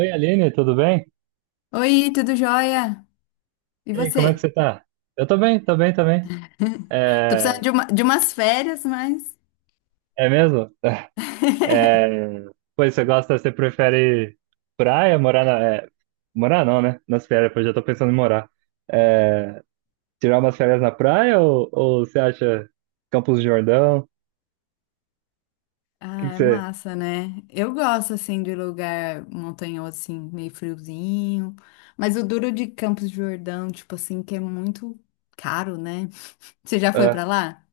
Oi, Aline, tudo bem? Oi, tudo jóia? E E aí, como é que você? você tá? Eu tô bem, tô bem, tô bem. Tô precisando É, de, uma- de umas férias, mas. é mesmo? É, pois você prefere praia, Morar não, né? Nas férias, pois já tô pensando em morar. É, tirar umas férias na praia ou você acha Campos do Jordão? O que Ah, que é você... massa, né? Eu gosto, assim, de lugar montanhoso, assim, meio friozinho. Mas o duro de Campos de Jordão, tipo assim, que é muito caro, né? Você já foi Ah, pra lá?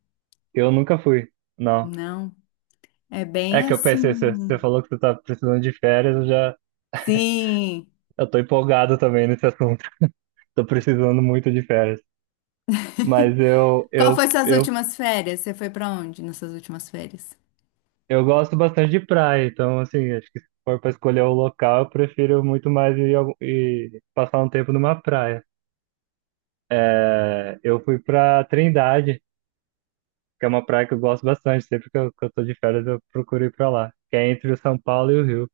eu nunca fui, não. Não. É É bem que eu pensei, você assim. falou que você tá precisando de férias, eu já. Sim. Eu tô empolgado também nesse assunto. Tô precisando muito de férias. Mas eu, Qual eu, foi suas eu, últimas férias? Você foi pra onde nessas últimas férias? eu gosto bastante de praia, então, assim, acho que se for para escolher o local, eu prefiro muito mais ir, ir passar um tempo numa praia. É, eu fui para Trindade, que é uma praia que eu gosto bastante, sempre que eu tô de férias eu procuro ir para lá, que é entre o São Paulo e o Rio.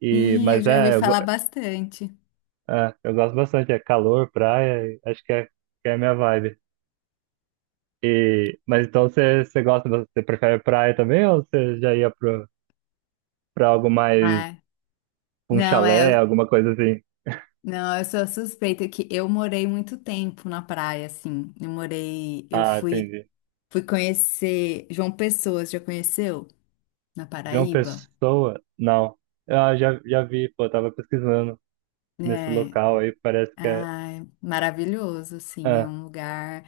E, Sim, eu mas já ouvi é eu, go- falar bastante. Eu gosto bastante, é calor, praia, e acho que é a minha vibe. E, mas então você gosta, você prefere praia também ou você já ia para algo mais. Ah, Um não, chalé, é. alguma coisa assim. Não, eu sou suspeita que eu morei muito tempo na praia, assim. Eu morei, eu Ah, fui, entendi. fui conhecer João Pessoa, você já conheceu? Na João Paraíba. Pessoa? Não. Ah, já, já vi, pô, tava pesquisando nesse É, local aí, parece que é. ai, maravilhoso, assim, é Ah, um lugar.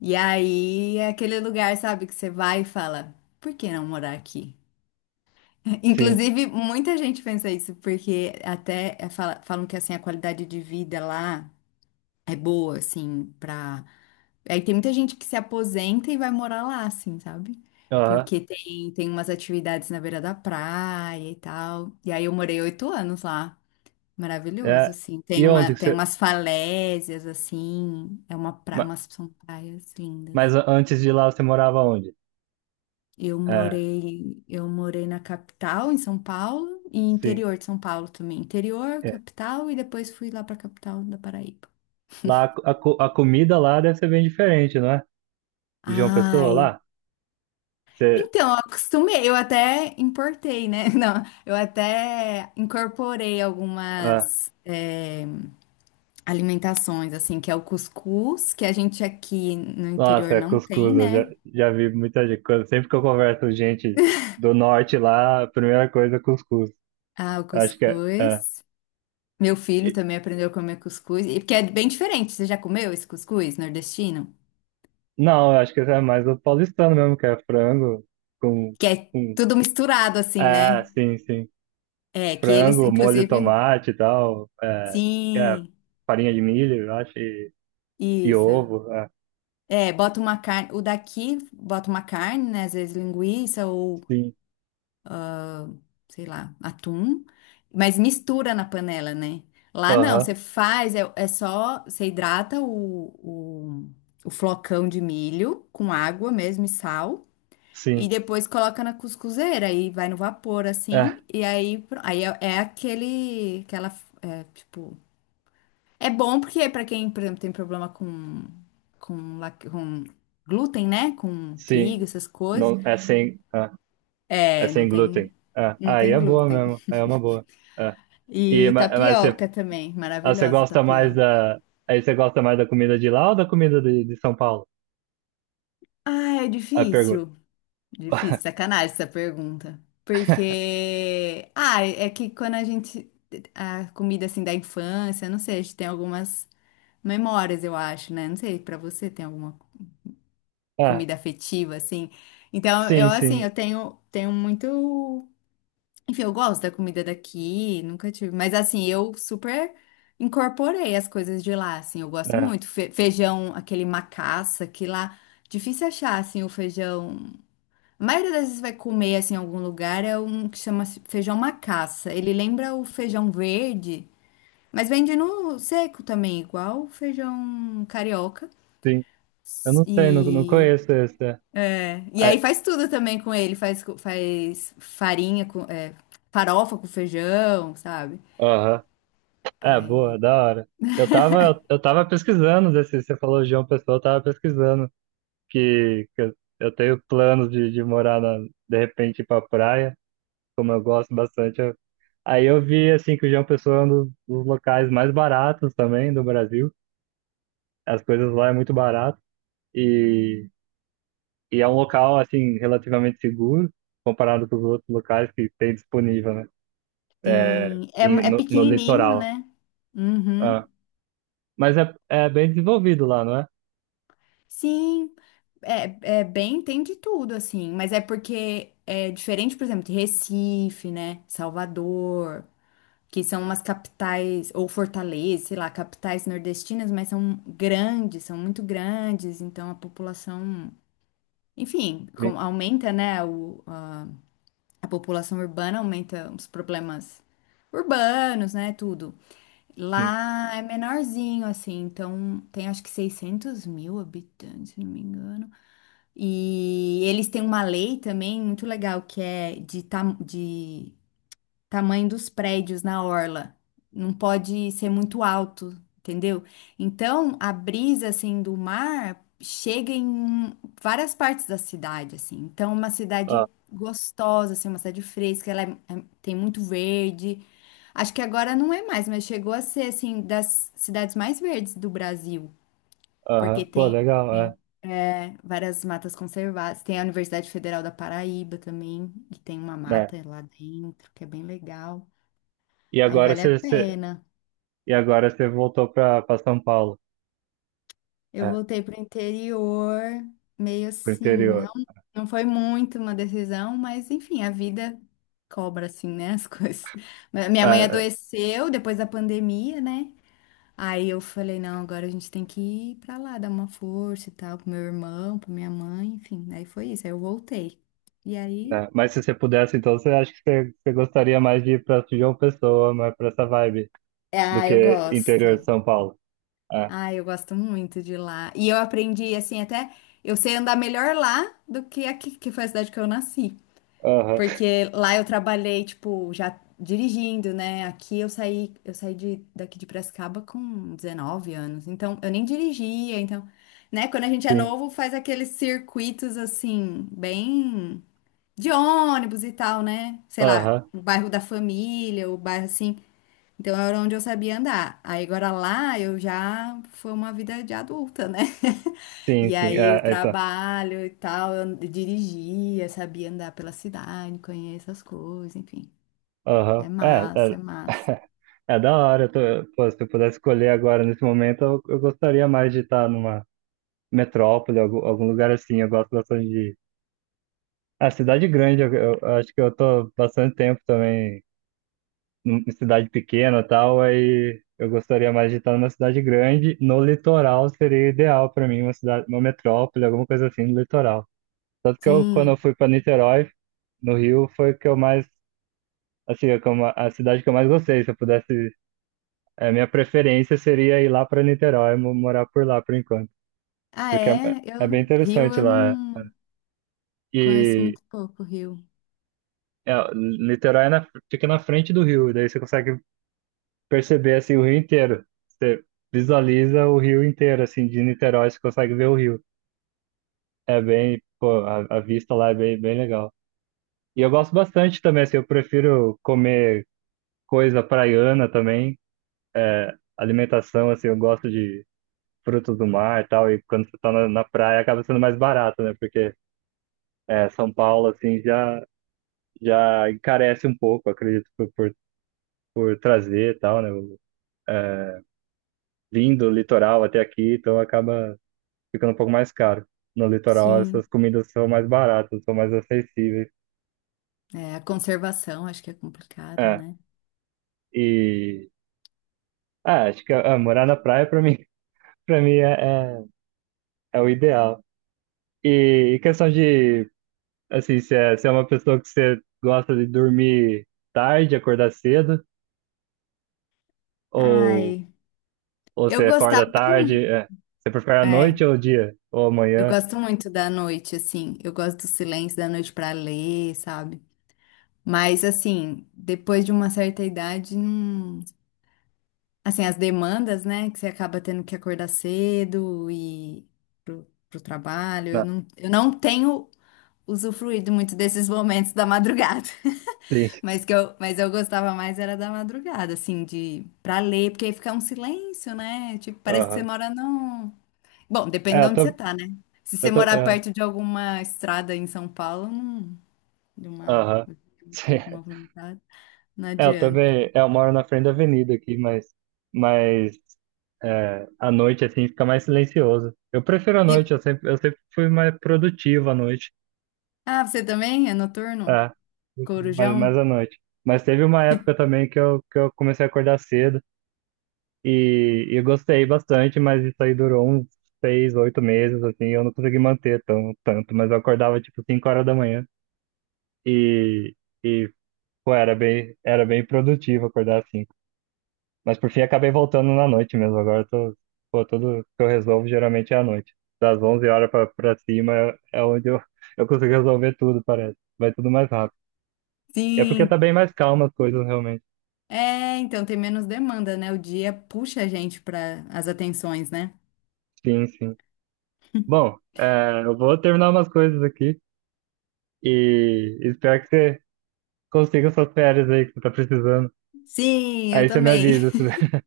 E aí é aquele lugar, sabe, que você vai e fala, por que não morar aqui? sim. Inclusive, muita gente pensa isso, porque até é, falam que assim a qualidade de vida lá é boa, assim, para. Aí tem muita gente que se aposenta e vai morar lá, assim, sabe? Aham. Porque tem umas atividades na beira da praia e tal. E aí eu morei 8 anos lá. Maravilhoso, É. assim. E onde que Tem você. umas falésias, assim. É ma- umas são praias lindas. Mas antes de lá você morava onde? É, Eu morei na capital, em São Paulo, e sim. interior de São Paulo também. Interior, É. capital, e depois fui lá pra capital da Paraíba. Lá a comida lá deve ser bem diferente, não é? De João Pessoa Ai, lá? Você. então, eu acostumei, eu até importei, né? Não, eu até incorporei Ah, algumas alimentações, assim, que é o cuscuz, que a gente aqui no nossa, interior é não tem, cuscuz, eu já, né? já vi muita gente. Sempre que eu converso com gente do norte lá, a primeira coisa é cuscuz. Ah, o Acho que é. cuscuz. Meu filho também aprendeu a comer cuscuz, e porque é bem diferente. Você já comeu esse cuscuz nordestino? Não, eu acho que esse é mais o paulistano mesmo, que é frango com, Que é com. tudo misturado, assim, É, né? sim, sim. É, que eles, Frango, molho, inclusive. tomate e tal. É, é, Sim, farinha de milho, eu acho, e isso. ovo. É, É, bota uma carne, o daqui bota uma carne, né? Às vezes linguiça ou, sim, sei lá, atum, mas mistura na panela, né? Lá não, aham, você faz, é, é só, você hidrata o flocão de milho com água mesmo e sal, e sim. depois coloca na cuscuzeira e vai no vapor É, assim, e aí, aí é, é aquela, é, tipo, é bom porque para quem, por exemplo, tem problema com glúten, né? Com trigo, sim. essas coisas. Não, é sem, é, é É, não sem glúten. É, não aí tem é boa glúten. mesmo, aí é uma boa. É. E, E mas você, tapioca também, você maravilhosa gosta mais tapioca. da. Aí você gosta mais da comida de lá ou da comida de São Paulo? Ah, é A pergunta. difícil. Difícil, sacanagem essa pergunta. Porque, ah, é que quando a gente, a comida assim da infância, não sei, a gente tem algumas memórias, eu acho, né? Não sei, pra você tem alguma Ah, comida afetiva, assim. Então, eu, sim, assim, sim. eu tenho muito. Enfim, eu gosto da comida daqui, nunca tive. Mas, assim, eu super incorporei as coisas de lá, assim. Eu gosto É. muito. Feijão, aquele macaça, que lá. Difícil achar, assim, o feijão. A maioria das vezes vai comer, assim, em algum lugar, é um que chama feijão macaça. Ele lembra o feijão verde, mas vende no seco também, igual o feijão carioca. Sim. Eu não sei, não, não E conheço esse. E aí Aí, faz tudo também com ele, faz farinha com farofa com feijão, sabe? aham. É, Aí, boa, da hora. Eu tava pesquisando desse, você falou João Pessoa, eu tava pesquisando que eu tenho planos de morar na, de repente ir pra praia, como eu gosto bastante. Aí eu vi assim que o João Pessoa é um dos locais mais baratos também do Brasil. As coisas lá é muito barato e, e é um local assim relativamente seguro comparado com os outros locais que tem disponível, né? É, sim, é, e é no pequenininho, litoral. né? Uhum. Ah. Mas é bem desenvolvido lá, não é? Sim, é, é bem, tem de tudo, assim, mas é porque é diferente, por exemplo, de Recife, né? Salvador, que são umas capitais, ou Fortaleza, sei lá, capitais nordestinas, mas são grandes, são muito grandes, então a população, enfim, Sim, aumenta, né, a população urbana aumenta os problemas urbanos, né? Tudo. sim. Lá é menorzinho, assim, então tem acho que 600 mil habitantes, se não me engano. E eles têm uma lei também muito legal que é de, de tamanho dos prédios na orla. Não pode ser muito alto, entendeu? Então, a brisa assim do mar chega em várias partes da cidade assim. Então, uma cidade Ah, gostosa, assim, uma cidade fresca, ela tem muito verde. Acho que agora não é mais, mas chegou a ser assim das cidades mais verdes do Brasil, porque aham. Pô, tem, legal, é. tem é, várias matas conservadas. Tem a Universidade Federal da Paraíba também, que tem uma Né? mata lá dentro, que é bem legal. E Aí agora vale a você, você- pena. e agora você voltou para São Paulo, Eu é, voltei pro interior, meio pro assim, não, interior. não foi muito uma decisão, mas enfim, a vida cobra assim, né, as coisas. Mas minha É, mãe é, adoeceu depois da pandemia, né? Aí eu falei, não, agora a gente tem que ir pra lá, dar uma força e tal, pro meu irmão, pra minha mãe, enfim. Aí foi isso, aí eu voltei. E aí, né? Mas se você pudesse, então você acha que você gostaria mais de ir para João Pessoa, mais para essa vibe do ah, eu que gosto. interior de São Paulo? É. Ah, eu gosto muito de lá. E eu aprendi, assim, até eu sei andar melhor lá do que aqui, que foi a cidade que eu nasci. Aham, Porque lá eu trabalhei, tipo, já dirigindo, né? Aqui eu saí, daqui de Piracicaba com 19 anos. Então, eu nem dirigia, então, né? Quando a gente é sim. novo, faz aqueles circuitos assim, bem de ônibus e tal, né? Sei lá, Aham, o bairro da família, o bairro assim. Então era onde eu sabia andar. Aí agora lá eu já foi uma vida de adulta, né? sim, E sim. aí É, o é, então. trabalho e tal, eu dirigia, sabia andar pela cidade, conheço as coisas, enfim. É Aham. É, é. massa, é massa. É da hora. Pô, se eu pudesse escolher agora, nesse momento, eu gostaria mais de estar numa metrópole, algum lugar assim. Eu gosto bastante de. A cidade grande, eu acho que eu tô bastante tempo também em cidade pequena e tal, aí eu gostaria mais de estar numa cidade grande. No litoral seria ideal para mim, uma cidade, uma metrópole, alguma coisa assim no litoral. Tanto que eu, quando eu Sim. fui para Niterói, no Rio, foi que eu mais, assim, a cidade que eu mais gostei. Se eu pudesse, a minha preferência seria ir lá para Niterói, morar por lá por enquanto, Ah, porque é, é? é bem Eu, Rio interessante eu lá. não conheço E muito pouco, Rio. É, Niterói fica na frente do rio, e daí você consegue perceber assim o rio inteiro. Você visualiza o rio inteiro, assim, de Niterói, você consegue ver o rio. É bem, pô, a vista lá é bem, bem legal. E eu gosto bastante também, assim, eu prefiro comer coisa praiana também, alimentação, assim, eu gosto de frutos do mar e tal, e quando você tá na praia acaba sendo mais barato, né? Porque São Paulo, assim, já encarece um pouco, acredito, por trazer e tal, né? É, vindo do litoral até aqui, então acaba ficando um pouco mais caro. No litoral, Sim. essas comidas são mais baratas, são mais acessíveis. É, a conservação acho que é complicado, É, né? e acho que morar na praia para mim, para mim é, é o ideal. E questão de assim, se é uma pessoa que você gosta de dormir tarde, acordar cedo, ou, Ai, ou eu você gostava acorda muito. tarde, você prefere a É. noite ou o dia? Ou Eu amanhã? gosto muito da noite, assim. Eu gosto do silêncio da noite pra ler, sabe? Mas, assim, depois de uma certa idade, não... assim, as demandas, né? Que você acaba tendo que acordar cedo e pro, pro trabalho. Não, Eu não tenho usufruído muito desses momentos da madrugada. sim. Mas que eu, mas eu gostava mais era da madrugada, assim, de pra ler, porque aí fica um silêncio, né? Tipo, parece que você Aham. mora num. Bom, depende É, de eu onde você tô, tá, né? Se você eu tô, morar é, perto de alguma estrada em São Paulo, de uma aham. muito Sim. movimentada, não É, eu adianta. também, eu moro na frente da avenida aqui, mas à noite, assim, fica mais silencioso. Eu prefiro à E noite, eu sempre fui mais produtivo à noite. ah, você também é noturno? É, prefiro mais Corujão? à noite. Mas teve uma época também que eu comecei a acordar cedo e eu gostei bastante, mas isso aí durou uns seis, oito meses, assim, eu não consegui manter tão, tanto, mas eu acordava tipo 5 horas da manhã e, e pô, era bem produtivo acordar assim. Mas por fim acabei voltando na noite mesmo. Agora pô, tudo que eu resolvo geralmente é à noite. Das 11 horas pra cima é onde eu consigo resolver tudo, parece. Vai tudo mais rápido. É porque tá Sim. bem mais calma as coisas, realmente. É, então tem menos demanda, né? O dia puxa a gente para as atenções, né? Sim, sim. Bom, eu vou terminar umas coisas aqui e espero que você consiga suas férias aí que você tá precisando. Sim, eu Aí você me também. avisa.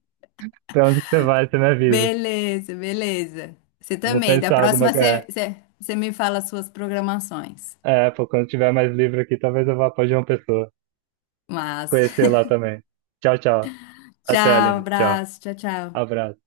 Pra onde que você vai, você me avisa. Beleza, beleza. Você Eu vou também. Da pensar alguma. próxima É, você me fala as suas programações. é, pô, quando tiver mais livre aqui, talvez eu vá pra João Pessoa. Mas, Conhecer lá também. Tchau, tchau. Até, tchau, Aline. Tchau. abraço, tchau, tchau. Abraço.